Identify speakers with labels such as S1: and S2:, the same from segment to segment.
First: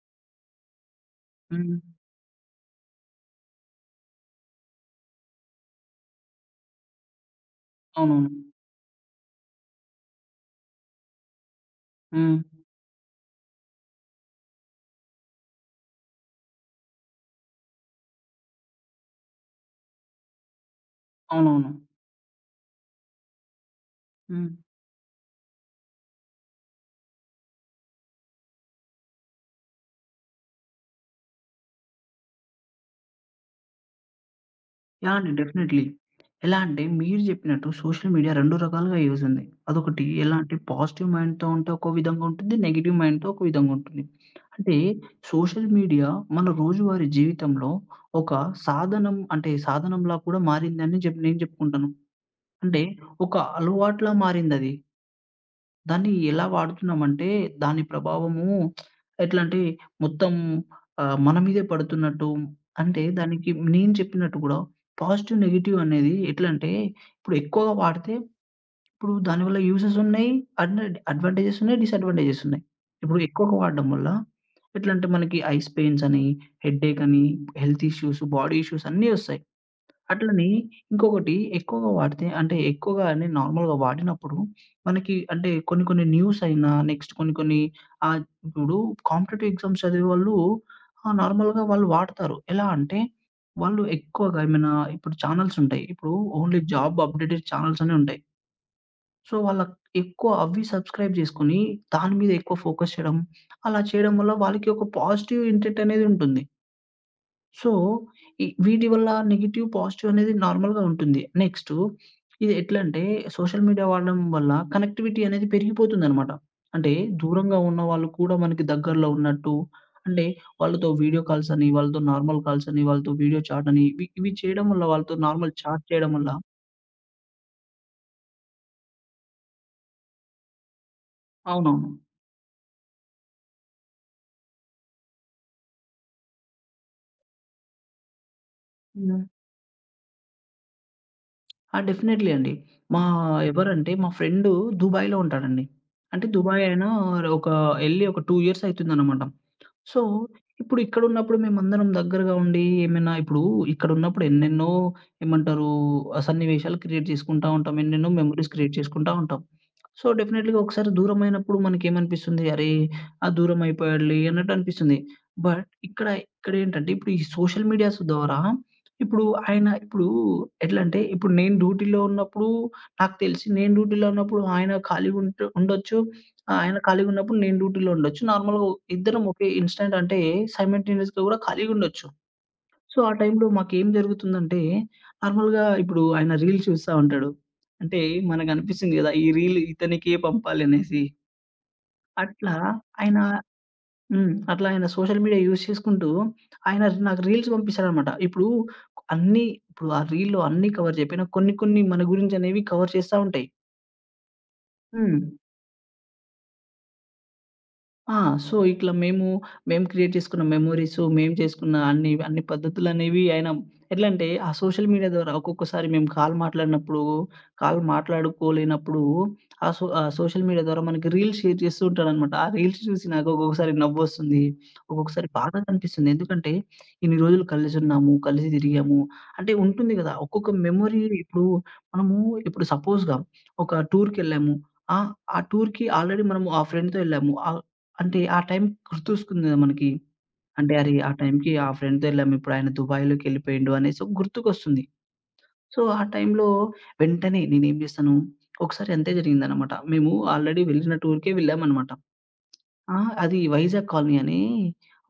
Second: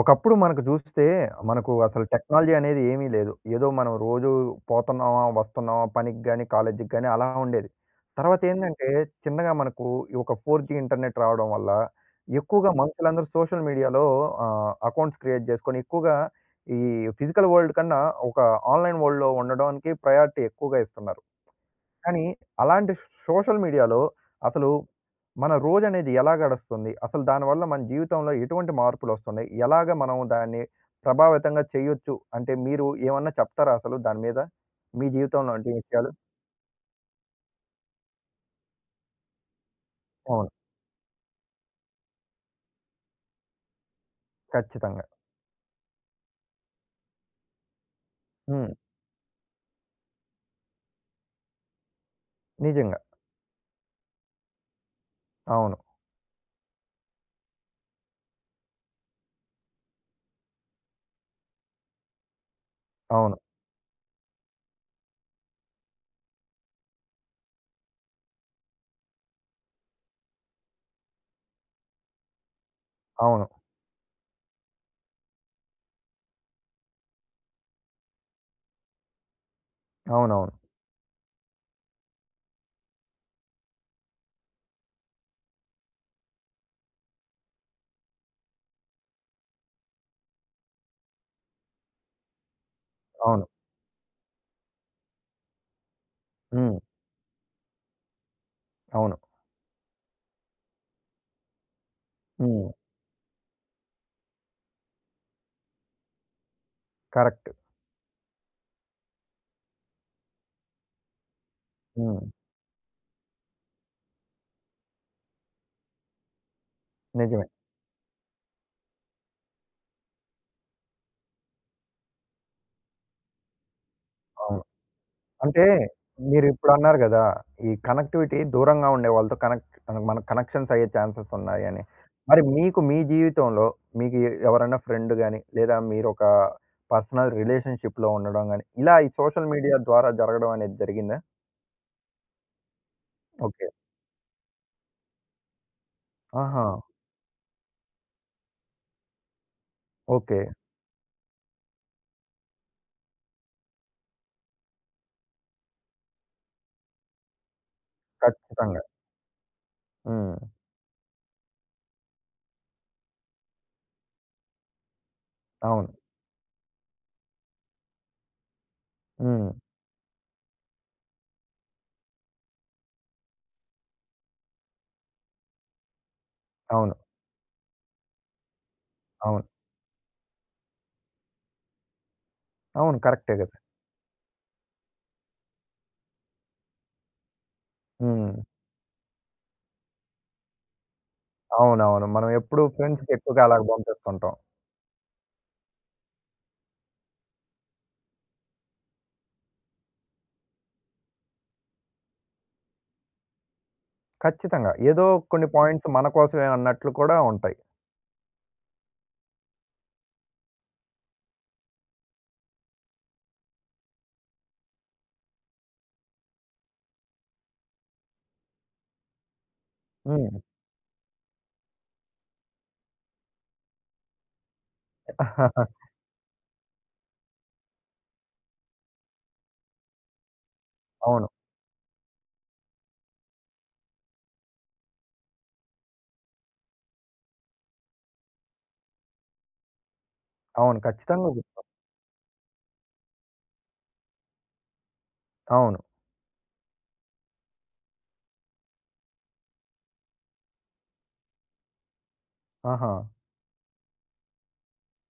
S1: ఒకప్పుడు మనకు చూస్తే, మనకు
S2: హ్మ్.
S1: అసలు టెక్నాలజీ అనేది ఏమీ లేదు. ఏదో మనం రోజు పోతున్నామా, వస్తున్నామా పనికి గాని, కాలేజీకి గాని అలా ఉండేది.
S2: అవునవును.
S1: తర్వాతేందంటే, చిన్నగా మనకు ఈ ఒక 4జీ ఇంటర్నెట్ రావడం వల్ల,
S2: హ్మ్.
S1: ఎక్కువగా మనుషులందరూ సోషల్ మీడియాలో అకౌంట్స్ క్రియేట్ చేసుకొని, ఎక్కువగా ఈ ఫిజికల్ వరల్డ్ కన్నా ఒక ఆన్‌లైన్ వరల్డ్‌లో ఉండడానికి ప్రయారిటీ ఎక్కువగా ఇస్తున్నారు.
S2: అవునవును.
S1: కానీ అలాంటి సోషల్ మీడియాలో
S2: హ్మ్.
S1: అసలు మన రోజనేది ఎలా గడుస్తుంది? అసలు దానివల్ల మన జీవితంలో ఎటువంటి మార్పులొస్తున్నాయి? ఎలాగ మనం దాన్ని ప్రభావితంగా చేయొచ్చు? అంటే మీరు ఏమన్నా చెప్తారా అసలు దాని మీద? మీ
S2: యాహ్! అండి.
S1: జీవితంలో అంటే
S2: డెఫినైట్‌లీ.
S1: విషయాలు?
S2: ఎలా అంటే మీరు జెప్పినట్టు సోషల్ మీడియా 2 రకాలుగా యూజ్ ఉంది. అదొకటి ఎలా
S1: అవును.
S2: అంటే పాజిటివ్ మైండ్‌తో ఉంటే ఒక విధంగా ఉంటుంది. నెగెటివ్ మైండ్‌తో ఒక విధంగా ఉంటుంది. అంటే
S1: ఖచ్చితంగా.
S2: సోషల్ మీడియా మన రోజువారీ జీవితంలో ఒక
S1: హ్మ్.
S2: సాధనం అంటే సాధనంలా కూడా మారిందని నేను జెప్పుకుంటాను. అంటే
S1: నిజంగా.
S2: ఒక అలవాటులా మారిందది.
S1: అవును.
S2: దాన్ని ఎలా వాడుతున్నామంటే, దాని ప్రభావము ఎట్లంటే మొత్తం మన మీదే పడుతున్నట్టు అంటే
S1: అవును.
S2: దానికి నేను చెప్పినట్టు గూడా పాజిటివ్, నెగెటివ్ అనేది ఎట్లంటే ఇప్పుడు ఎక్కువగా వాడితే ఇప్పుడు దానివల్ల యూజెస్ ఉన్నాయి. అడ్వా అడ్వాంటేజెస్ ఉన్నాయి. డిసడ్వాంటేజెస్ ఉన్నాయి. ఇప్పుడు
S1: అవును.
S2: ఎక్కువగా వాడడం వల్ల ఎట్లంటే మనకి ఐస్ పెయిన్స్ అని, హెడ్‌ఏక్ అని, హెల్త్ ఇష్యూస్, బాడీ ఇష్యూస్ అన్నీ ఒస్తాయి. అట్లని
S1: అవునవును.
S2: ఇంకొకటి ఎక్కువగా వాడితే అంటే ఎక్కువగా అని నార్మల్‌గా వాడినప్పుడు మనకి అంటే కొన్ని కొన్ని న్యూస్ అయినా నెక్స్ట్ కొన్ని కొన్ని ఆహ్, ఇప్పుడు కాంపిటీటివ్ ఎగ్జామ్స్ చదివేవాళ్ళు నార్మల్‌గా వాళ్ళు వాడతారు. ఎలా అంటే
S1: అవును.
S2: వాళ్ళు ఎక్కువగా ఏమైనా ఇప్పుడు ఛానెల్స్ ఉంటాయి. ఇప్పుడు ఓన్లీ
S1: హ్మ్.
S2: జాబ్ అప్డేటెడ్ ఛానెల్స్ అనే ఉంటాయి.
S1: అవును.
S2: సో, వాళ్ళ ఎక్కువ అవి సబ్‌స్క్రైబ్ చేసుకొని దాని మీద ఎక్కువ
S1: హ్మ్.
S2: ఫోకస్ చేయడం, అలా చేయడం వల్ల వాళ్ళకి ఒక పాజిటివ్ ఇంటెట్ అనేది ఉంటుంది.
S1: కరెక్ట్.
S2: సో, ఈ వీటి వల్ల నెగెటివ్, పాజిటివ్ అనేది నార్మల్‌గా ఉంటుంది. నెక్స్టు
S1: హ్మ్.
S2: ఇది ఎట్లంటే సోషల్ మీడియా వాడడం వల్ల కనెక్టివిటీ అనేది పెరిగిపోతుందనమాట. అంటే
S1: నిజమే.
S2: దూరంగా ఉన్న వాళ్ళు కూడా మనకి దగ్గరలో ఉన్నట్టు అంటే వాళ్ళతో వీడియో కాల్స్ అని, వాళ్ళతో నార్మల్ కాల్స్ అని, వాళ్ళతో వీడియో చాట్ అని ఇవి ఇవి
S1: అవును.
S2: చేయడం వల్ల వాళ్ళతో నార్మల్
S1: అంటే
S2: చాట్ చేయడం వల్ల.
S1: మీరిప్పుడు అన్నారు గదా! ఈ కనెక్టివిటీ దూరంగా ఉండే వాళ్ళతో కనెక్ట్ మన కనెక్షన్స్ అయ్యే ఛాన్సెస్ ఉన్నాయని.
S2: అవునవును.
S1: మరి మీకు మీ జీవితంలో మీకు ఎవరైనా ఫ్రెండ్ గాని, లేదా మీరొక పర్సనల్ రిలేషన్‌షిప్‌లో ఉండడం గాని, ఇలా ఈ
S2: హ్మ్.
S1: సోషల్ మీడియా ద్వారా జరగడం అనేది జరిగిందా?
S2: ఆ! డెఫినైట్‌లీ అండి. మా
S1: ఓకే.
S2: ఎవరంటే మా ఫ్రెండు దుబాయ్‌లో ఉంటాడండి. అంటే దుబాయ్
S1: ఆహా!
S2: అయినా ఒక ఎళ్లి ఒక 2 ఇయర్స్ అయితుందనమాట. So,
S1: okay.
S2: ఇప్పుడు ఇక్కడున్నప్పుడు మేమందరం దగ్గరగా ఉండి ఏమైనా ఇప్పుడు ఇక్కడున్నప్పుడు ఎన్నెన్నో ఏమంటారు సన్నివేశాలు క్రియేట్ చేసుకుంటా ఉంటాం. ఎన్నెన్నో మెమోరీస్ క్రియేట్
S1: ఖచ్చితంగా.
S2: చేసుకుంటా ఉంటాం. సో,
S1: హ్మ్.
S2: డెఫినెట్‌గా ఒకసారి దూరమైనప్పుడు మనకేమనిపిస్తుంది, అరే! ఆ దూరం అయిపోయాడులే అన్నట్టు అనిపిస్తుంది. బట్
S1: అవును.
S2: ఇక్కడేంటంటే ఇప్పుడు ఈ సోషల్ మీడియాస్ ద్వారా ఇప్పుడు
S1: హ్మ్.
S2: ఆయన ఇప్పుడు ఎట్లంటే ఇప్పుడు నేను డ్యూటీలో ఉన్నప్పుడు నాకు తెలిసి నేను డ్యూటీలో ఉన్నప్పుడు ఆయన ఖాళీగా ఉంటు ఉండొచ్చు. ఆ! ఆయన
S1: అవును.
S2: ఖాళీగున్నప్పుడు నేను డ్యూటీలో ఉండొచ్చు. నార్మల్‌గా ఇద్దరం ఒకే
S1: అవును.
S2: ఇన్‌స్టాంట్ అంటే సైమల్టేనియస్‌గా గూడా ఖాళీగుండొచ్చు. సో,
S1: అవును.
S2: ఆ
S1: కరెక్టే
S2: టైంలో
S1: గదా!
S2: మాకేం జరుగుతుందంటే నార్మల్‌గా ఇప్పుడు ఆయన రీల్ చూస్తా ఉంటాడు. అంటే
S1: హ్మ్.
S2: మనకనిపిస్తుంది గదా! ఈ రీల్ ఇతనికే పంపాలనేసి.
S1: అవునవును. మనం
S2: అట్లా
S1: ఎప్పుడు ఫ్రెండ్స్‌కి
S2: ఆయన
S1: ఎక్కువగా అలాగ
S2: హ్మ్.
S1: పంపిస్తుంటాం.
S2: అట్లా ఆయన సోషల్ మీడియా యూజ్ చేసుకుంటూ ఆయన నాకు రీల్స్ పంపిస్తాడనమాట. ఇప్పుడు అన్నీ ఇప్పుడు ఆ రీల్‌లో అన్నీ కవర్ జేయకపోయినా కొన్ని కొన్ని మన గురించనేవి కవర్ చేస్తా ఉంటాయి.
S1: ఖచ్చితంగా. ఏదో
S2: హ్మ్.
S1: కొన్ని పాయింట్స్ మన కోసమే అన్నట్లు కూడా ఉంటాయి.
S2: ఆ! సో, ఇట్లా మేము క్రియేట్ చేసుకున్న మెమోరీసు, మేము చేసుకున్న అన్ని, అన్ని పద్ధతులనేవి ఆయన ఎట్లంటే, ఆ సోషల్ మీడియా ద్వారా ఒక్కొక్కసారి మేము కాల్ మాట్లాడినప్పుడు, కాల్ మాట్లాడుకోలేనప్పుడు, ఆ
S1: హ్మ్.
S2: సోషల్ మీడియా ద్వారా మనకి రీల్స్ షేర్ చేస్తూ ఉంటాడనమాట. ఆ రీల్స్ చూసి నాకు ఒక్కొక్కసారి నవ్వొస్తుంది. ఒక్కొక్కసారి బాధ అనిపిస్తుంది. ఎందుకంటే, ఇన్ని రోజులు కలిసున్నాము, కలిసి తిరిగాము. అంటే ఉంటుంది కదా! ఒక్కొక్క మెమొరీ
S1: అవును.
S2: ఇప్పుడు మనము ఇప్పుడు సపోజ్‌గా ఒక టూర్‌కెళ్ళాము. ఆ! ఆ టూర్‌కి ఆల్రెడీ మనము ఆ ఫ్రెండ్‌తో ఎళ్ళాము. ఆ అంటే ఆ టైం గుర్తొస్తుంది గదా! మనకి. అంటే
S1: అవును.
S2: అరే! ఆ
S1: ఖచ్చితంగా గు
S2: టైంకి ఆ ఫ్రెండ్‌తో ఎళ్ళాము. ఇప్పుడు ఆయన దుబాయ్‌లోకెళ్ళిపోయిండు అనేసి ఒక గుర్తుకొస్తుంది.
S1: అవును.
S2: సో, ఆ టైంలో వెంటనే నేనేం జేశాను, ఒకసారి అంతే జరిగిందనమాట. మేము ఆల్రెడీ వెళ్ళిన టూర్‌కే వెళ్ళామనమాట.
S1: ఆహా!
S2: ఆ! అది వైజాగ్ కాలనీ అని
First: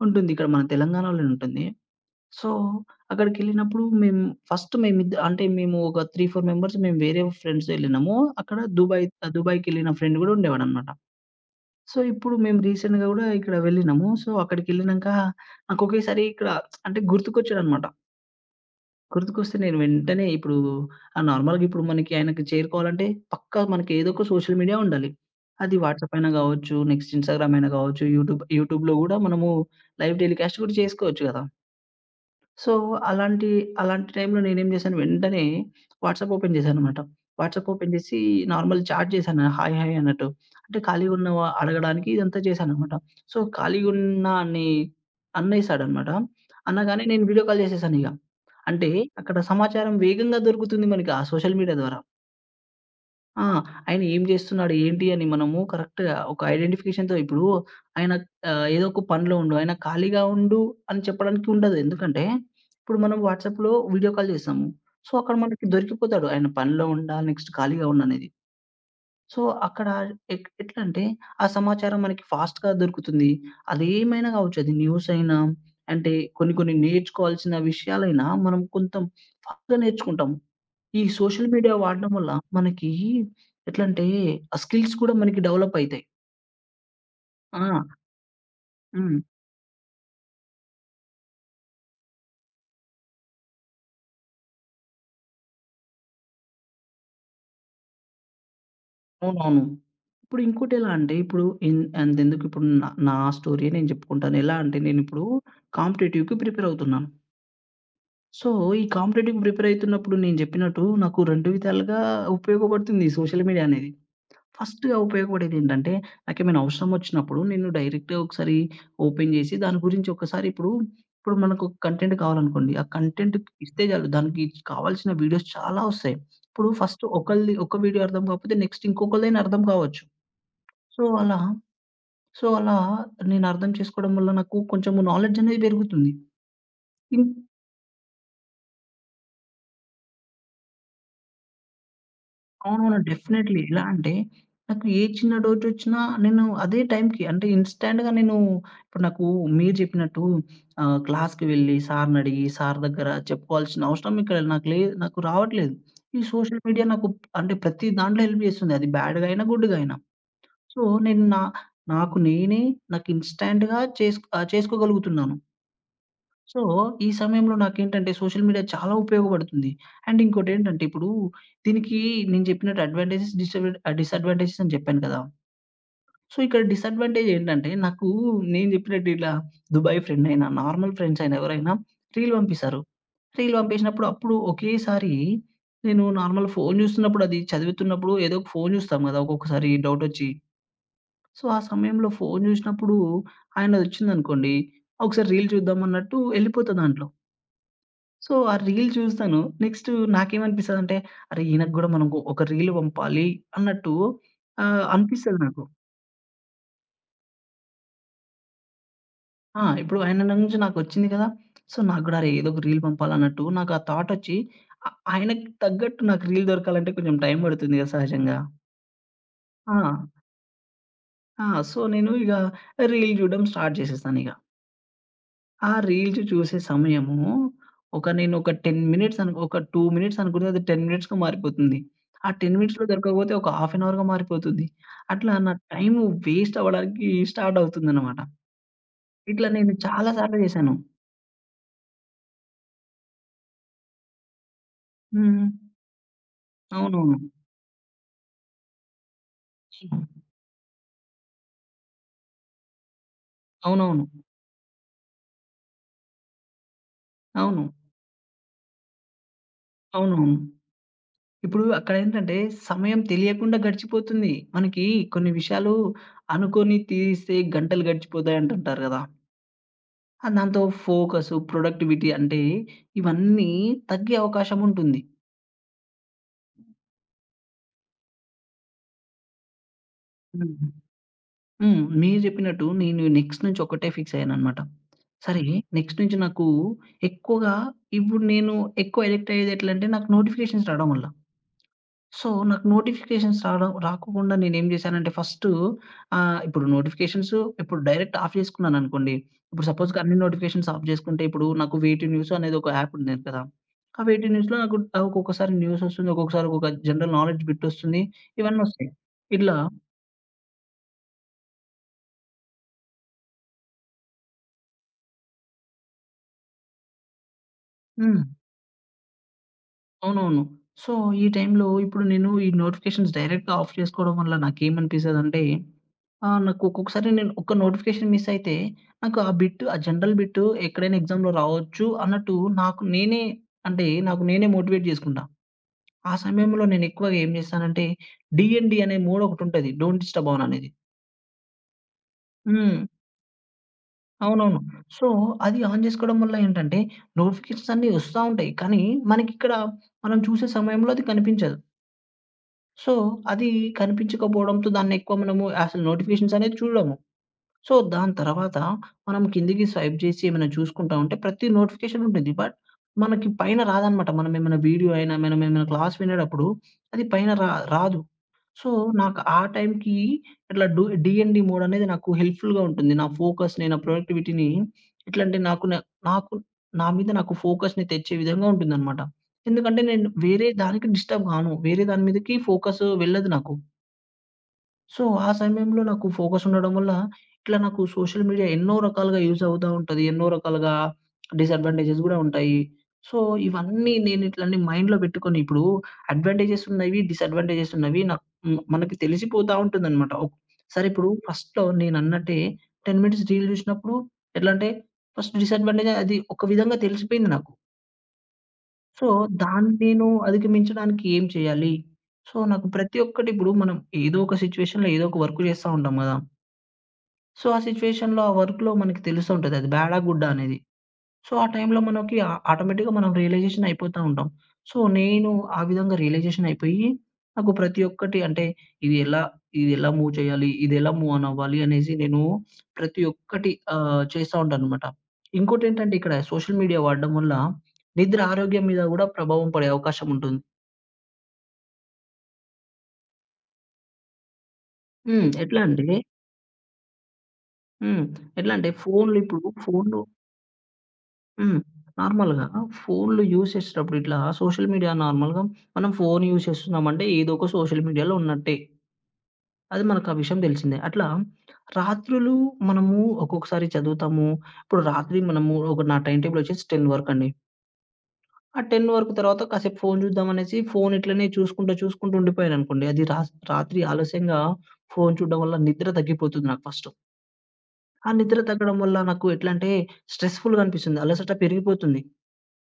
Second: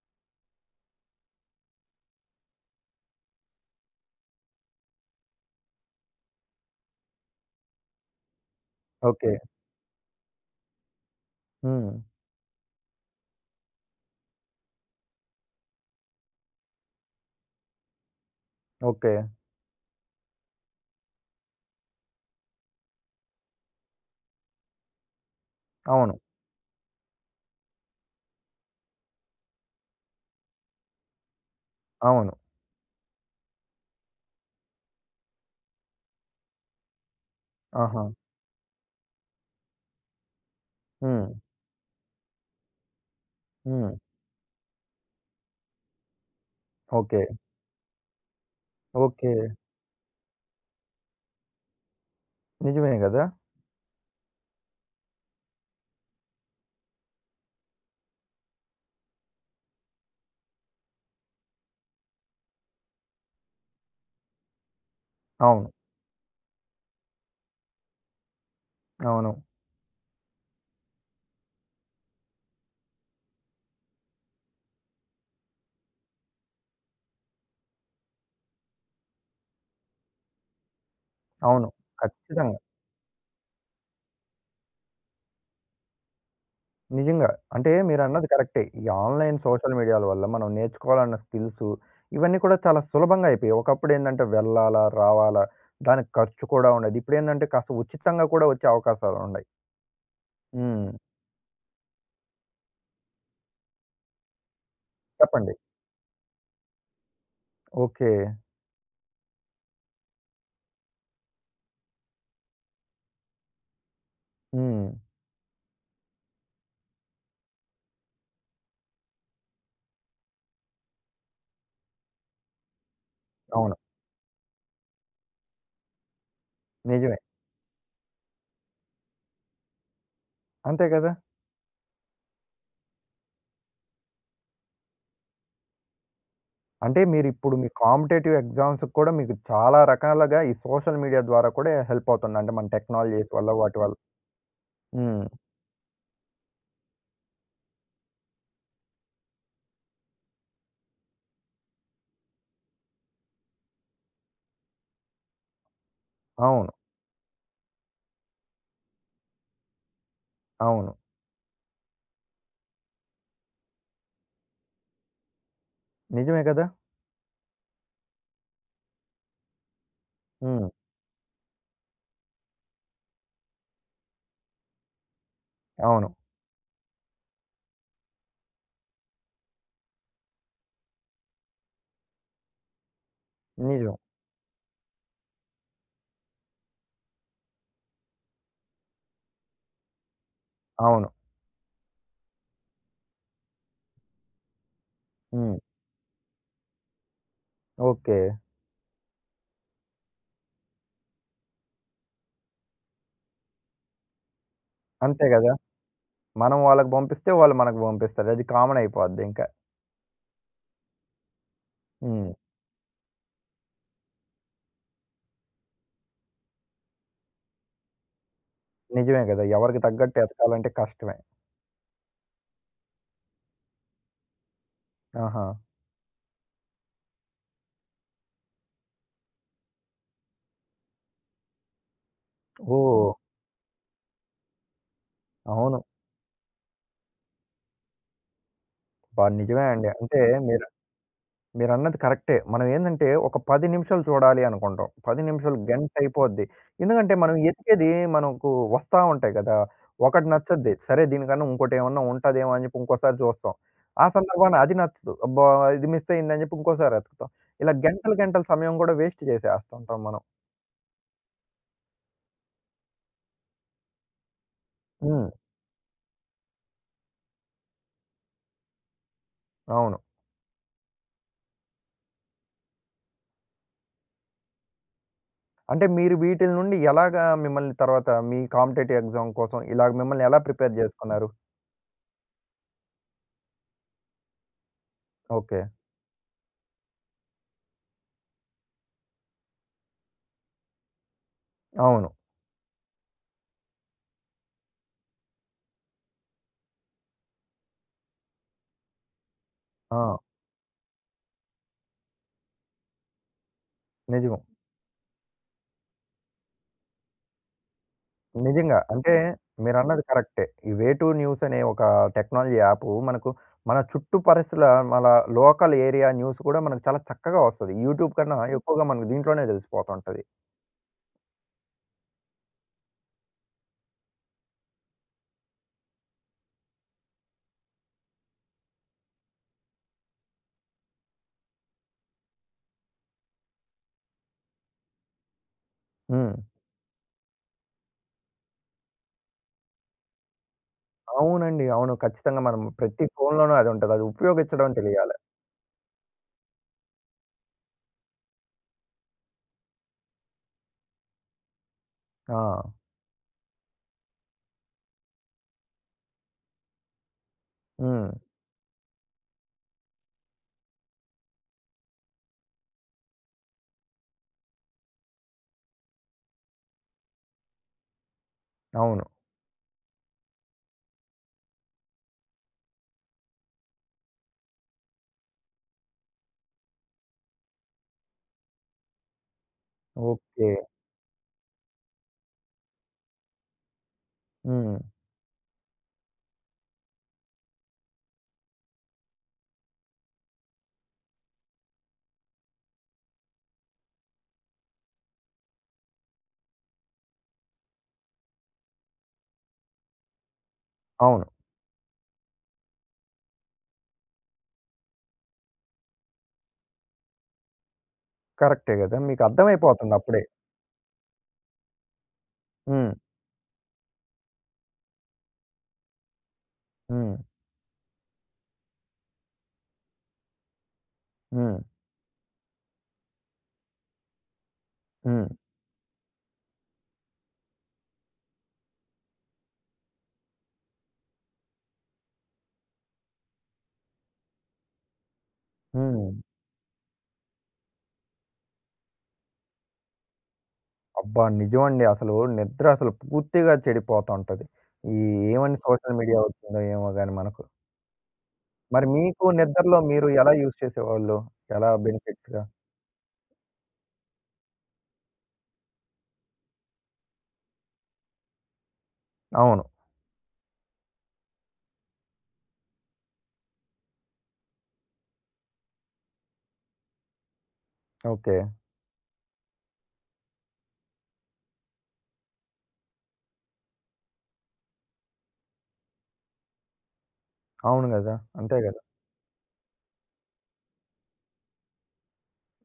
S2: ఉంటుంది. ఇక్కడ మన తెలంగాణలోనే ఉంటుంది. సో, అక్కడికెళ్ళినప్పుడు మేము ఫస్ట్ అంటే మేము ఒక 3, 4 మెంబర్స్ మేము వేరే ఫ్రెండ్స్‌తో ఎళ్ళినాము. అక్కడ
S1: ఓకే.
S2: దుబాయ్‌కెళ్ళిన ఫ్రెండ్ గూడా ఉండేవాడనమాట.
S1: హ్మ్.
S2: సో, ఇప్పుడు మేము రీసెంట్‌గా గూడా ఇక్కడ వెళ్ళినాము. సో, అక్కడికెళ్ళినంక నాకు ఒకేసారి ఇక్కడ అంటే గుర్తుకొచ్చాడనమాట.
S1: ఓకే.
S2: గుర్తుకొస్తే నేను వెంటనే ఇప్పుడు నార్మల్‌గా ఇప్పుడు మనకి ఆయనకి చేరుకోవాలంటే పక్కా మనకి ఏదో ఒక సోషల్ మీడియా ఉండాలి. అది
S1: అవును.
S2: వాట్సాప్ అయినా గావచ్చు, నెక్స్ట్ ఇన్‌స్టాగ్రామ్ అయినా గావచ్చు, యూట్యూబ్‌లో గూడా మనము లైవ్ టెలికాస్ట్ గూడా చేసుకోవచ్చు గదా!
S1: అవును.
S2: సో, అలాంటి, అలాంటి టైంలో నేనేం చేశాను వెంటనే వాట్సాప్ ఓపెన్ చేశాననమాట. వాట్సాప్ ఓపెన్
S1: ఆహా!
S2: చేసి నార్మల్ చాట్ చేశాను. హాయ్, హాయ్ అన్నట్టు. అంటే ఖాళీగా
S1: హ్మ్.
S2: ఉన్నావా అడగడానికి ఇదంతా చేశాననమాట. సో, ఖాళీగా
S1: హ్మ్.
S2: ఉన్నా అని అనేసాడనమాట. అనగానే నేను
S1: ఓకే.
S2: Video call చేసేసానిక. అంటే
S1: ఓకే.
S2: అక్కడ సమాచారం వేగంగా దొరుకుతుంది మనకి ఆ సోషల్ మీడియా ద్వారా.
S1: నిజమే గదా!
S2: ఆ! ఆయన ఏం జేస్తున్నాడు, ఏంటి అని మనము కరెక్ట్‌గా ఒక ఐడెంటిఫికేషన్‌తో ఇప్పుడు ఆయన ఏదో ఒక పనిలో ఉండు, ఆయన ఖాళీగా ఉండు అని చెప్పడానికి ఉండదు. ఎందుకంటే, ఇప్పుడు మనం వాట్సాప్‌లో వీడియో కాల్ జేస్తాము. సో, అక్కడ మనకి
S1: అవును.
S2: దొరికిపోతాడు. ఆయన పనిలో ఉండా, నెక్స్ట్ ఖాళీగా ఉండనేది.
S1: అవును.
S2: సో, అక్కడ ఎట్లంటే, ఆ సమాచారం మనకి ఫాస్ట్‌గా దొరుకుతుంది. అదేమైనా కావచ్చు. అది న్యూసయినా, అంటే కొన్ని కొన్ని నేర్చుకోవాల్సిన విషయాలైనా మనం కొంత ఫాస్ట్‌గా నేర్చుకుంటాం. ఈ సోషల్
S1: అవును.
S2: మీడియా వాడడం వల్ల
S1: ఖచ్చితంగా.
S2: మనకి ఎట్లంటే, ఆ స్కిల్స్ కూడా మనకి డెవలపయితాయి.
S1: నిజంగా. అంటే
S2: ఆ!
S1: మీరన్నది కరెక్టే. ఈ
S2: హ్మ్.
S1: ఆన్‌లైన్ సోషల్ మీడియాల వల్ల మనం నేర్చుకోవాలన్న స్కిల్సు ఇవన్నీ కూడా చాలా సులభంగా అయిపోయాయి. ఒకప్పుడేందంటే వెళ్ళాలా? రావాలా? దానికి ఖర్చు కూడా ఉండేది. ఇప్పుడేందంటే కాస్త ఉచితంగా కూడా వచ్చే అవకాశాలున్నాయి.
S2: అవునవును. ఇప్పుడు ఇంకోటెలా
S1: హ్మ్.
S2: అంటే, ఇప్పుడు ఇన్ అంతెందుకు ఇప్పుడు నా నా స్టోరీయే నేను చెప్పుకుంటాను. ఎలా అంటే, నేనిప్పుడు
S1: చెప్పండి.
S2: కాంపిటేటివ్‌కి ప్రిపేరవుతున్నాను.
S1: ఓకే.
S2: సో, ఈ కాంపిటేటివ్‌కి ప్రిపేర్ అయితున్నప్పుడు నేను జెప్పినట్టు నాకు 2 విధాలుగా ఉపయోగపడుతుంది ఈ సోషల్ మీడియా అనేది.
S1: హ్మ్.
S2: ఫస్ట్‌గా ఉపయోగపడేదేంటంటే, నాకేమైనా అవసరం ఒచ్చినప్పుడు నేను డైరెక్ట్‌గా ఒకసారి ఓపెన్ జేసి దాని గురించి ఒకసారి ఇప్పుడు, ఇప్పుడు మనకు కంటెంట్ కావాలనుకోండి. ఆ కంటెంట్
S1: అవును.
S2: ఇస్తే చాలు దానికి కావాల్సిన వీడియోస్ చాలా ఒస్తాయి. ఇప్పుడు ఫస్ట్
S1: నిజమే.
S2: ఒకళ్ళది ఒక వీడియో అర్థం కాకపోతే నెక్స్ట్ ఇంకొకళ్ళదైనా అర్థం కావచ్చు.
S1: అంతే
S2: సో,
S1: కదా!
S2: అలా సో, అలా నేను అర్థం చేసుకోవడం వల్ల నాకు కొంచెము నాలెడ్జ్ అనేది పెరుగుతుంది.
S1: అంటే
S2: ఇం
S1: మీరిప్పుడు మీ కాంపిటీటివ్ ఎగ్జామ్స్‌కి కూడా మీకు చాలా రకాలుగా ఈ సోషల్ మీడియా ద్వారా కూడా హెల్ప్ అవుతుంది. అంటే మన
S2: అవునవును.
S1: టెక్నాలజీస్ వల్ల
S2: డెఫినైట్‌లీ.
S1: వాటి
S2: ఎలా
S1: వల్ల.
S2: అంటే, నాకు ఏ
S1: హ్మ్.
S2: చిన్న డౌటొచ్చినా నేను అదే టైంకి అంటే ఇన్‌స్టాంట్‌గా నేను ఇప్పుడు నాకు మీరు చెప్పినట్టు క్లాస్‌కి వెళ్ళి సార్‌నడిగి, సార్ దగ్గర చెప్పుకోవాల్సిన అవసరం ఇక్కడ నాకు రావట్లేదు. ఈ సోషల్
S1: అవును.
S2: మీడియా నాకు అంటే ప్రతి దాంట్లో హెల్ప్ చేస్తుంది. అది బ్యాడ్‌గా అయినా, గుడ్‌గా అయినా. సో,
S1: అవును.
S2: నేను నా నాకు నేనే నాకు ఇన్‌స్టాంట్‌గా చేసుకోగలుగుతున్నాను.
S1: నిజమే
S2: సో,
S1: కదా!
S2: ఈ సమయంలో నాకేంటంటే సోషల్ మీడియా చాలా ఉపయోగపడుతుంది. అండ్
S1: హ్మ్.
S2: ఇంకోటేంటంటే ఇప్పుడు దీనికి నేను చెప్పినట్టు అడ్వాంటేజెస్, డిసడ్వాంటేజెస్ అని చెప్పాను కదా!
S1: అవును.
S2: సో, ఇక్కడ డిసడ్వాంటేజ్ ఏంటంటే నాకు నేను చెప్పినట్టు ఇలా దుబాయ్ ఫ్రెండ్ అయినా, నార్మల్ ఫ్రెండ్స్ అయినా ఎవరైనా రీల్ పంపిస్తారు. రీల్
S1: నిజం.
S2: పంపించినప్పుడు అప్పుడు ఒకేసారి నేను నార్మల్ ఫోను చూస్తున్నప్పుడు అది చదువుతున్నప్పుడు ఏదో ఒక ఫోను చూస్తాం కదా! ఒక్కొక్కసారి డౌటొచ్చి.
S1: అవును.
S2: సో, ఆ సమయంలో ఫోను చూసినప్పుడు ఆయనదొచ్చిందనుకోండి, ఒకసారి రీల్
S1: హ్మ్.
S2: చూద్దాం అన్నట్టు ఎళ్ళిపోతా దాంట్లో.
S1: ఓకే.
S2: సో, ఆ రీల్ చూస్తాను. నెక్స్ట్ నాకేమనిపిస్తదంటే, అరే! ఈయనకి గూడా మనం ఒక రీల్ పంపాలి అన్నట్టు
S1: అంతే
S2: అనిపిస్తది
S1: గదా!
S2: నాకు.
S1: మనం వాళ్ళకి పంపిస్తే వాళ్ళు మనకు పంపిస్తారు. అది కామన్ అయిపోద్ది ఇంకా.
S2: ఆ! ఇప్పుడు ఆయన నుంచి నాకొచ్చింది కదా! సో, నాకు గూడా అరే!
S1: హ్మ్.
S2: ఏదో ఒక రీల్ పంపాలన్నట్టు నాకు ఆ థాటొచ్చి ఆ ఆయనకి తగ్గట్టు నాకు రీల్ దొరకాలంటే కొంచెం టైం పడుతుంది కదా! సహజంగా.
S1: నిజమే గదా!
S2: ఆ!
S1: ఎవరికి తగ్గట్టు ఎతకాలంటే కష్టమే.
S2: ఆ! సో, నేను ఇగ రీల్ చూడడం స్టార్ట్ చేసేస్తానిగ.
S1: ఆహా!
S2: ఆ రీల్స్ చూసే సమయము నేను ఒక 10 మినిట్స్ అనుకో ఒక 2 మినిట్స్ అనుకునేది అది 10 మినిట్స్‌గా మారిపోతుంది. ఆ 10 మినిట్స్‌లో
S1: ఓహ్!
S2: దొరకకపోతే ఒక హాఫ్ అన్ అవర్‌గా మారిపోతుంది. అట్లా నా
S1: అవును.
S2: టైము వేస్ట్ అవ్వడానికి స్టార్ట్ అవుతుందనమాట.
S1: అబ్బా!
S2: ఇట్లా
S1: నిజమే
S2: నేను
S1: అండి.
S2: చాలా
S1: అంటే
S2: సార్లు
S1: మీరు
S2: చేశాను.
S1: మీరన్నది కరెక్టే. మనం ఏందంటే, ఒక 10 నిమిషాలు చూడాలి అనుకుంటాం. 10
S2: హ్మ్.
S1: నిమిషాలు గంట అయిపోద్ది. ఎందుకంటే,
S2: అవునవును.
S1: మనం ఎతికేది మనకు వస్తా ఉంటాయి కదా! ఒకటి నచ్చద్ది. సరే దీనికన్నా ఇంకోటేమన్నా ఉంటదేమో అని చెప్పి ఇంకోసారి చూస్తాం.
S2: అవునవును.
S1: ఆ సందర్భాన అది నచ్చదు. అబ్బా! ఇది మిస్ అయిందని చెప్పి ఇంకోసారి ఎతుకుతాం.
S2: అవును.
S1: ఇలా గంటలు, గంటలు సమయం కూడా వేస్ట్ చేసేస్తుంటాం మనం.
S2: అవునవును. ఇప్పుడు అక్కడేంటంటే సమయం తెలియకుండా గడిచిపోతుంది. మనకి
S1: హ్మ్.
S2: కొన్ని విషయాలు అనుకోని తీస్తే గంటలు గడిచిపోతాయంటుంటారు గదా!
S1: అవును.
S2: ఆ! దాంతో ఫోకసు, ప్రొడక్టివిటీ అంటే ఇవన్నీ తగ్గే అవకాశం ఉంటుంది.
S1: అంటే మీరు వీటిల నుండి ఎలాగా మిమ్మల్ని తర్వాత మీ కాంపిటేటివ్ ఎగ్జామ్ కోసం ఇలాగ మిమ్మల్ని ఎలా
S2: హ్మ్.
S1: ప్రిపేర్ చేసుకున్నారు?
S2: హ్మ్. మీరు చెప్పినట్టు నేను నెక్స్ట్ నుంచి ఒకటే ఫిక్స్ అయ్యాననమాట. సరే
S1: ఓకే.
S2: నెక్స్ట్ నుంచి నాకు ఎక్కువగా ఇప్పుడు నేను ఎక్కువ అడిక్ట్ అయ్యేది ఎట్లంటే నాకు నోటిఫికేషన్స్ రావడం వల్ల.
S1: అవును.
S2: సో, నాకు నోటిఫికేషన్స్ రావడం రాకుండా నేనేం జేశానంటే ఫస్టు ఇప్పుడు నోటిఫికేషన్స్ ఇప్పుడు డైరెక్ట్ ఆఫ్ జేసుకున్నాననుకోండి. ఇప్పుడు
S1: ఆ!
S2: సపోజ్‌గా అన్ని నోటిఫికేషన్స్ ఆఫ్ జేసుకుంటే ఇప్పుడు నాకు 'వేటి న్యూస్' అనేది ఒక యాప్ ఉండేది కదా! ఆ 'వేటి
S1: నిజం.
S2: న్యూస్‌లో' నాకు ఒక్కొక్కసారి న్యూస్ ఒస్తుంది. ఒక్కొక్కసారి ఒక్కొక్క జనరల్ నాలెడ్జ్ బిట్ ఒస్తుంది.
S1: నిజంగా.
S2: ఇవన్నొస్తాయి.
S1: అంటే హ్మ్.
S2: ఇట్లా
S1: మీరన్నది కరెక్టే. ఈ 'వే టూ న్యూస్' అనే ఒక టెక్నాలజీ యాపు మనకు మన చుట్టూ పరిసల మన లోకల్ ఏరియా న్యూస్ కూడా మనకు చాలా చక్కగా వస్తది. యూట్యూబ్
S2: హ్మ్.
S1: కన్నా హ్మ్. ఎక్కువగా మనకు దీంట్లోనే తెలిసిపోతుంటది.
S2: అవునవును. సో, ఈ టైంలో ఇప్పుడు నేను ఈ నోటిఫికేషన్స్ డైరెక్ట్‌గా ఆఫ్ చేసుకోవడం వల్ల నాకేమనిపిస్తదంటే ఆ! నాకు ఒక్కొక్కసారి నేను ఒక్క నోటిఫికేషన్ మిస్ అయితే, నాకు ఆ జనరల్ బిట్ ఎక్కడైనా ఎగ్జామ్‌లో రావచ్చు అన్నట్టు నాకు నేనే అంటే, నాకు నేనే మోటివేట్ జేసుకుంటా. ఆ
S1: హ్మ్.
S2: సమయంలో నేను ఎక్కువగా ఏం జేస్తానంటే, డీఎన్‌డి అనే మోడ్ ఒకటుంటది. డోంట్ డిస్టర్బ్ ఆన్ అనేది.
S1: అవునండి. అవును. ఖచ్చితంగా మనం
S2: హ్మ్.
S1: ప్రతి ఫోన్‌లోనూ అది ఉంటది. అది
S2: అవునవును.
S1: ఉపయోగించడం
S2: సో,
S1: తెలియాలి.
S2: అది ఆన్ జేసుకోవడం వల్ల ఏంటంటే, నోటిఫికేషన్స్ అన్నీ వస్తా ఉంటాయి. కానీ, మనకిక్కడ మనం చూసే సమయంలో అది కనిపించదు.
S1: ఆ!
S2: సో, అది కనిపించకపోవడంతో దాన్నెక్కువ మనము అసలు నోటిఫికేషన్స్ అనేది చూడము. సో,
S1: హ్మ్.
S2: దాని తర్వాత మనం కిందకి స్వైప్ జేసి ఏమైనా చూసుకుంటా ఉంటే ప్రతి నోటిఫికేషన్ ఉంటుంది. బట్ మనకి పైన రాదనమాట. మనమేమైనా వీడియో అయినా, మనమేమైనా క్లాస్ వినేటప్పుడు అది పైన రా రాదు. సో,
S1: అవును.
S2: నాకు ఆ టైంకి ఇట్లా డీఎన్‌డి మోడ్ అనేది నాకు హెల్ప్‌ఫుల్‌గా ఉంటుంది. నా ఫోకస్‌ని, నా ప్రొడక్టివిటీని ఎట్లా అంటే నాకు నా మీద నాకు ఫోకస్‌ని తెచ్చే విధంగా ఉంటుందనమాట. ఎందుకంటే నేను వేరే
S1: ఓకే.
S2: దానికి డిస్టర్బ్ కాను. వేరే దాని మీదకి ఫోకస్ వెళ్ళదు నాకు.
S1: హ్మ్.
S2: సో, ఆ సమయంలో నాకు ఫోకస్ ఉండడం వల్ల, ఇట్లా నాకు సోషల్ మీడియా ఎన్నో రకాలుగా యూజ్ అవుతా ఉంటది. ఎన్నో రకాలుగా డిసడ్వాంటేజెస్ గూడా ఉంటాయి. సో, ఇవన్నీ నేను ఇట్లన్నీ మైండ్‌లో పెట్టుకొని ఇప్పుడు అడ్వాంటేజెస్ ఉన్నవి, డిసడ్వాంటేజెస్ ఉన్నవి నాకు హ్మ్. మనకి తెలిసిపోతా ఉంటుందనమాట. ఓహ్! సరే ఇప్పుడు
S1: అవును.
S2: ఫస్ట్‌లో నేనన్నట్టే 10 మినిట్స్ రీల్ చూసినప్పుడు ఎట్లా అంటే, ఫస్ట్ డిసడ్వాంటేజ్ అది ఒక విధంగా తెలిసిపోయింది నాకు.
S1: కరెక్టే గదా!
S2: సో,
S1: మీకు
S2: దాన్ని
S1: అర్థమైపోతుంది
S2: నేను
S1: అప్పుడే.
S2: అధిగమించడానికి ఏం చేయాలి? సో, నాకు
S1: హ్మ్.
S2: ప్రతి ఒక్కటి ఇప్పుడు మనం ఏదో ఒక సిట్యుయేషన్‌లో ఏదో ఒక వర్క్ చేస్తా ఉంటాం గదా!
S1: హ్మ్.
S2: సో, ఆ సిట్యుయేషన్‌లో ఆ వర్క్‌లో మనకి తెలుస్తుంటది అది బ్యాడా గుడ్డా అనేది. సో, ఆ
S1: హ్మ్.
S2: టైంలో మనకి ఆ ఆటోమేటిక్‌గా మనం రియలైజేషన్ అయిపోతా ఉంటాం. సో,
S1: హ్మ్.
S2: నేను ఆ విధంగా రియలైజేషన్ అయిపోయి, నాకు ప్రతి ఒక్కటి అంటే ఇది ఎలా, ఇది ఎలా మూవ్ చేయాలి, ఇది ఎలా మూవ్ ఆన్ అవ్వాలి అనేసి నేను ప్రతి ఒక్కటి చేస్తా ఉంటాననమాట. ఇంకోటేంటంటే
S1: హ్మ్.
S2: ఇక్కడ సోషల్ మీడియా వాడడం వల్ల నిద్ర ఆరోగ్యం మీద గూడా ప్రభావం పడే అవకాశం ఉంటుంది.
S1: అబ్బా! నిజమండి. అసలు నిద్ర అసలు పూర్తిగా చెడిపోతా ఉంటది. ఈ
S2: హ్మ్.
S1: ఏమని
S2: ఎట్లా అంటే
S1: సోషల్ మీడియా వచ్చిందో ఏమో గాని మనకు.
S2: హ్మ్. ఎట్లా అంటే
S1: మరి
S2: ఫోన్‌లు
S1: మీకు
S2: ఇప్పుడు
S1: నిద్రలో
S2: ఫోన్‌లు
S1: మీరు ఎలా యూజ్ చేసేవాళ్ళు?
S2: హ్మ్.
S1: ఎలా బెనిఫిట్స్‌గా?
S2: నార్మల్‌గా ఫోన్‌లు యూజ్ చేసేటప్పుడు ఇట్లా సోషల్ మీడియా నార్మల్‌గా మనం ఫోన్ యూజ్ చేస్తున్నామంటే ఏదో ఒక సోషల్ మీడియాలో ఉన్నట్టే.
S1: అవును.
S2: అది మనకు ఆ విషయం తెలిసిందే. అట్లా రాత్రులు మనము ఒక్కొక్కసారి చదువుతాము. ఇప్పుడు రాత్రి మనము ఒక నా టైమ్ టేబుల్ వచ్చేసి 10 వరకండి.
S1: ఓకే.
S2: ఆ 10 వరకు తర్వాత కాసేపు ఫోన్ చూద్దాం అనేసి ఫోన్ ఇట్లనే చూసుకుంటూ, చూసుకుంటూ ఉండిపోయాననుకోండి. అది రాత్రి ఆలస్యంగా ఫోన్ చూడడం వల్ల నిద్ర తగ్గిపోతుంది నాకు ఫస్టు.
S1: అవును
S2: ఆ
S1: గదా!
S2: నిద్ర
S1: అంతే
S2: తగ్గడం
S1: గదా!
S2: వల్ల నాకు ఎట్లంటే స్ట్రెస్‌ఫుల్‌గా అనిపిస్తుంది. అలసట పెరిగిపోతుంది.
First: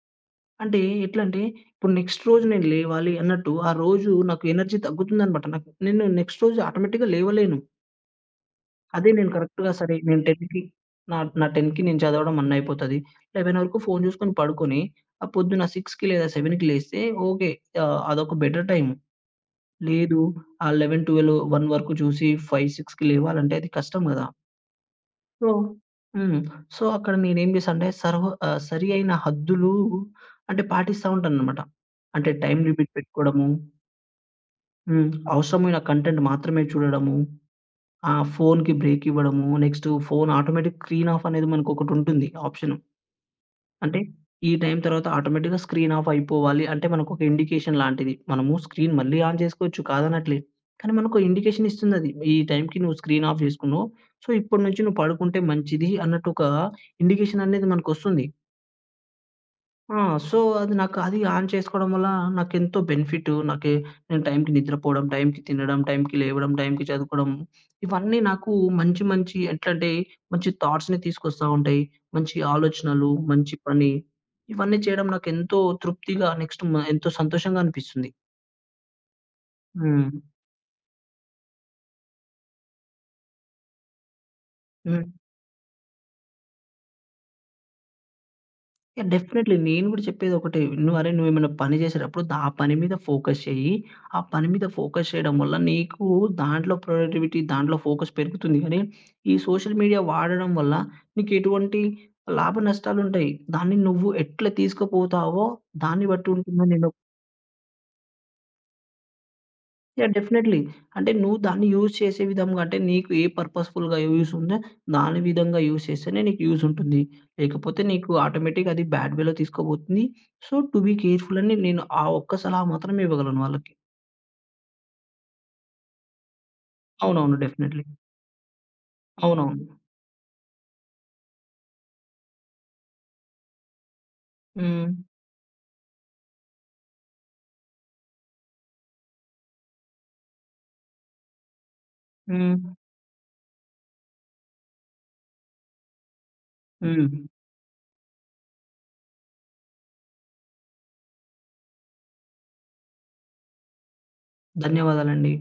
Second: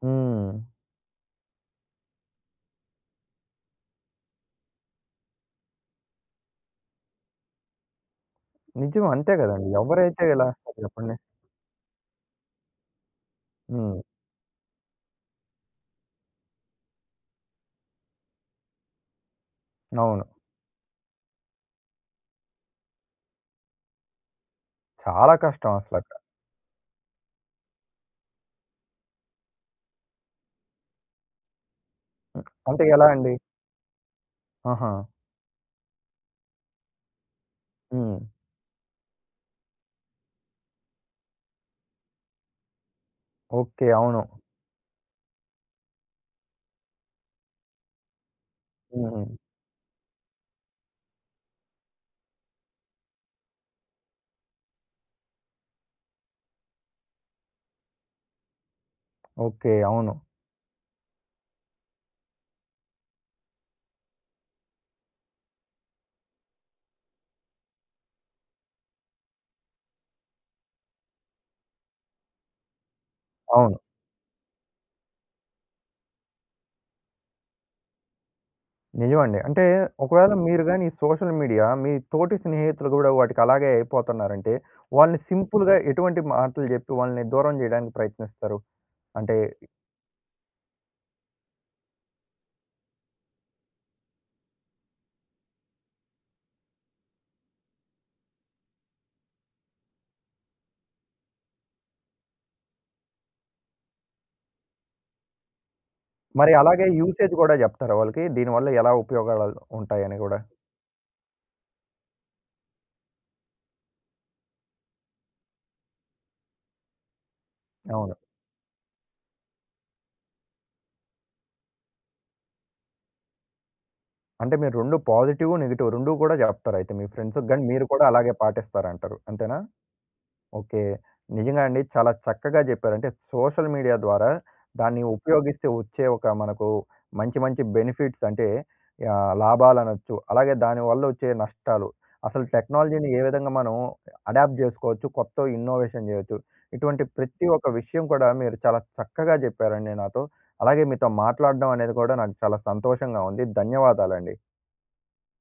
S1: హ్మ్.
S2: అంటే ఎట్లంటే, ఇప్పుడు నెక్స్ట్ రోజు నేను లేవాలి అన్నట్టు, ఆ రోజు నాకు ఎనర్జీ తగ్గుతుందనమాట. నాకు నేను నెక్స్ట్ రోజు ఆటోమేటిక్‌గా లేవలేను.
S1: నిజం
S2: అదే నేను
S1: అంతే గదండీ.
S2: కరెక్ట్‌గా సరే నేను
S1: ఎవరైతే ఇలా
S2: 10కి
S1: చేస్తారు చెప్పండి?
S2: నా నా 10కి నేను చదవడం అన్ అయిపోతది. 11 వరకు
S1: హ్మ్.
S2: ఫోను జూసుకొని పడుకొని, ఆ పొద్దున 6కి లేదా 7కి లేస్తే ఓకే. అదొక బెటర్ టైమ్. లేదు
S1: అవును.
S2: ఆ 11, 12, 1 వరకు చూసి 5, 6కి లేవాలంటే అది కష్టం గదా!
S1: చాలా
S2: సో
S1: కష్టం అసలక్కడ.
S2: హ్మ్. సో, అక్కడ నేనేం చేశానంటే సరి అయిన హద్దులు అంటే పాటిస్తా ఉంటాననమాట. అంటే
S1: హ్మ్.
S2: టైమ్
S1: అంటే
S2: లిమిట్
S1: ఎలా అండి?
S2: పెట్టుకోవడము,
S1: ఆహా!
S2: హ్మ్. అవసరమైన కంటెంట్ మాత్రమే చూడడము,
S1: హ్మ్.
S2: ఫోన్‌కి బ్రేక్ ఇవ్వడము, next phone automatic screen off అనేది మనకొకటుంటుంది ఆప్షన్.
S1: ఓకే.
S2: అంటే
S1: అవును.
S2: ఈ టైం తర్వాత ఆటోమేటిక్‌గా స్క్రీన్ ఆఫ్ అయిపోవాలి. అంటే మనకొక ఇండికేషన్ లాంటిది. మనము స్క్రీన్ మళ్ళీ
S1: హుహు.
S2: ఆన్ చేసుకోవచ్చు కాదనట్లే. కానీ మనకో ఇండికేషన్ ఇస్తుందది. ఈ టైంకి నువ్వు స్క్రీన్ ఆఫ్ జేసుకున్నావు. సో, ఇప్పటి నుంచి నువ్వు పడుకుంటే మంచిది అన్నట్టు ఒక ఇండికేషన్ అనేది మనకొస్తుంది.
S1: ఓకే.
S2: ఆ!
S1: అవును.
S2: సో, అది నాకు అది ఆన్ చేసుకోవడం వల్ల నాకెంతో బెనిఫిటు. నాకి నేను టైంకి నిద్రపోవడం, టైంకి తినడం, టైంకి లేవడం, టైంకి చదువుకోవడం ఇవన్నీ నాకు మంచి మంచి ఎట్లంటే మంచి థాట్స్‌ని తీసుకొస్తా ఉంటాయి. మంచి ఆలోచనలు, మంచి
S1: అవును.
S2: పని ఇవన్నీ చేయడం నాకెంతో తృప్తిగా నెక్స్ట్ మ ఎంతో సంతోషంగా అనిపిస్తుంది.
S1: నిజమండి. అంటే
S2: హ్మ్.
S1: ఒకవేళ మీరు గాని ఈ సోషల్ మీడియా మీ తోటి స్నేహితులు గూడా వాటికి అలాగే అయిపోతున్నారంటే,
S2: హ్మ్.
S1: వాళ్ళని సింపుల్‌గా ఎటువంటి మాటలు జెప్పి వాళ్ళని దూరం జేయడానికి ప్రయత్నిస్తారు?
S2: యాహ్!
S1: అంటే
S2: డెఫినైట్‌లీ. నేను గూడా చెప్పేదొకటే. నువ్వు అరే! నువ్వేమైనా పని చేసేటప్పుడు ఆ పని మీద ఫోకస్ చెయ్యి. ఆ పని మీద ఫోకస్ చేయడం వల్ల నీకు దాంట్లో ప్రొడక్టివిటీ, దాంట్లో ఫోకస్ పెరుగుతుంది గానీ, ఈ సోషల్ మీడియా వాడడం వల్ల నీకెటువంటి లాభ నష్టాలుంటాయి. దాన్ని నువ్వు ఎట్లా తీసుకుపోతావో దాన్ని బట్టి
S1: మరి
S2: ఉంటుందని
S1: అలాగే
S2: నేనొ.
S1: యూసేజ్ గూడా జెప్తారా వాళ్ళకి? దీనివల్ల ఎలా ఉపయోగాలు
S2: యాహ్!
S1: ఉంటాయని గూడా?
S2: డెఫినైట్‌లీ. అంటే నువ్వు దాన్ని యూజ్ చేసే విధంగా అంటే నీకు ఏ పర్పస్‌ఫుల్‌గా యూజ్ ఉందో దాని విధంగా యూజ్ చేస్తేనే నీకు యూజ్ ఉంటుంది. లేకపోతే నీకు
S1: అవును.
S2: ఆటోమేటిక్‌గా అది బ్యాడ్ వేలో తీసుకోబోతుంది. సో, టు బీ కేర్‌ఫుల్ అని నేను ఆ ఒక్క సలహా మాత్రమే ఇవ్వగలను వాళ్ళకి.
S1: అంటే మీరు 2 పాజిటివ్, నెగెటివ్ 2 గూడా జెప్తారయితే మీ
S2: అవునవును.
S1: ఫ్రెండ్స్‌కి గాని,
S2: డెఫినైట్‌లీ.
S1: మీరు కూడా అలాగే పాటిస్తారంటారు.
S2: అవునవును.
S1: అంతేనా? ఓకే. నిజంగా అండి. చాలా చక్కగా జెప్పారు. అంటే సోషల్ మీడియా ద్వారా
S2: హ్మ్.
S1: దాన్ని ఉపయోగిస్తే వచ్చే ఒక మనకు మంచి మంచి బెనిఫిట్స్ అంటే లాభాలనొచ్చు. అలాగే దానివల్ల వచ్చే నష్టాలు. అసలు
S2: హ్మ్.
S1: టెక్నాలజీని ఏ విధంగా మనం అడాప్ట్ జేసుకోవచ్చు, కొత్త ఇన్నోవేషన్ జేయొచ్చు. ఇటువంటి
S2: హ్మ్.
S1: ప్రతి ఒక్క విషయం కూడా మీరు చాలా చక్కగా జెప్పారండి నాతో. అలాగే మీతో మాట్లాడడం అనేది కూడా నాకు చాలా సంతోషంగా ఉంది. ధన్యవాదాలండి.
S2: ధన్యవాదాలండి.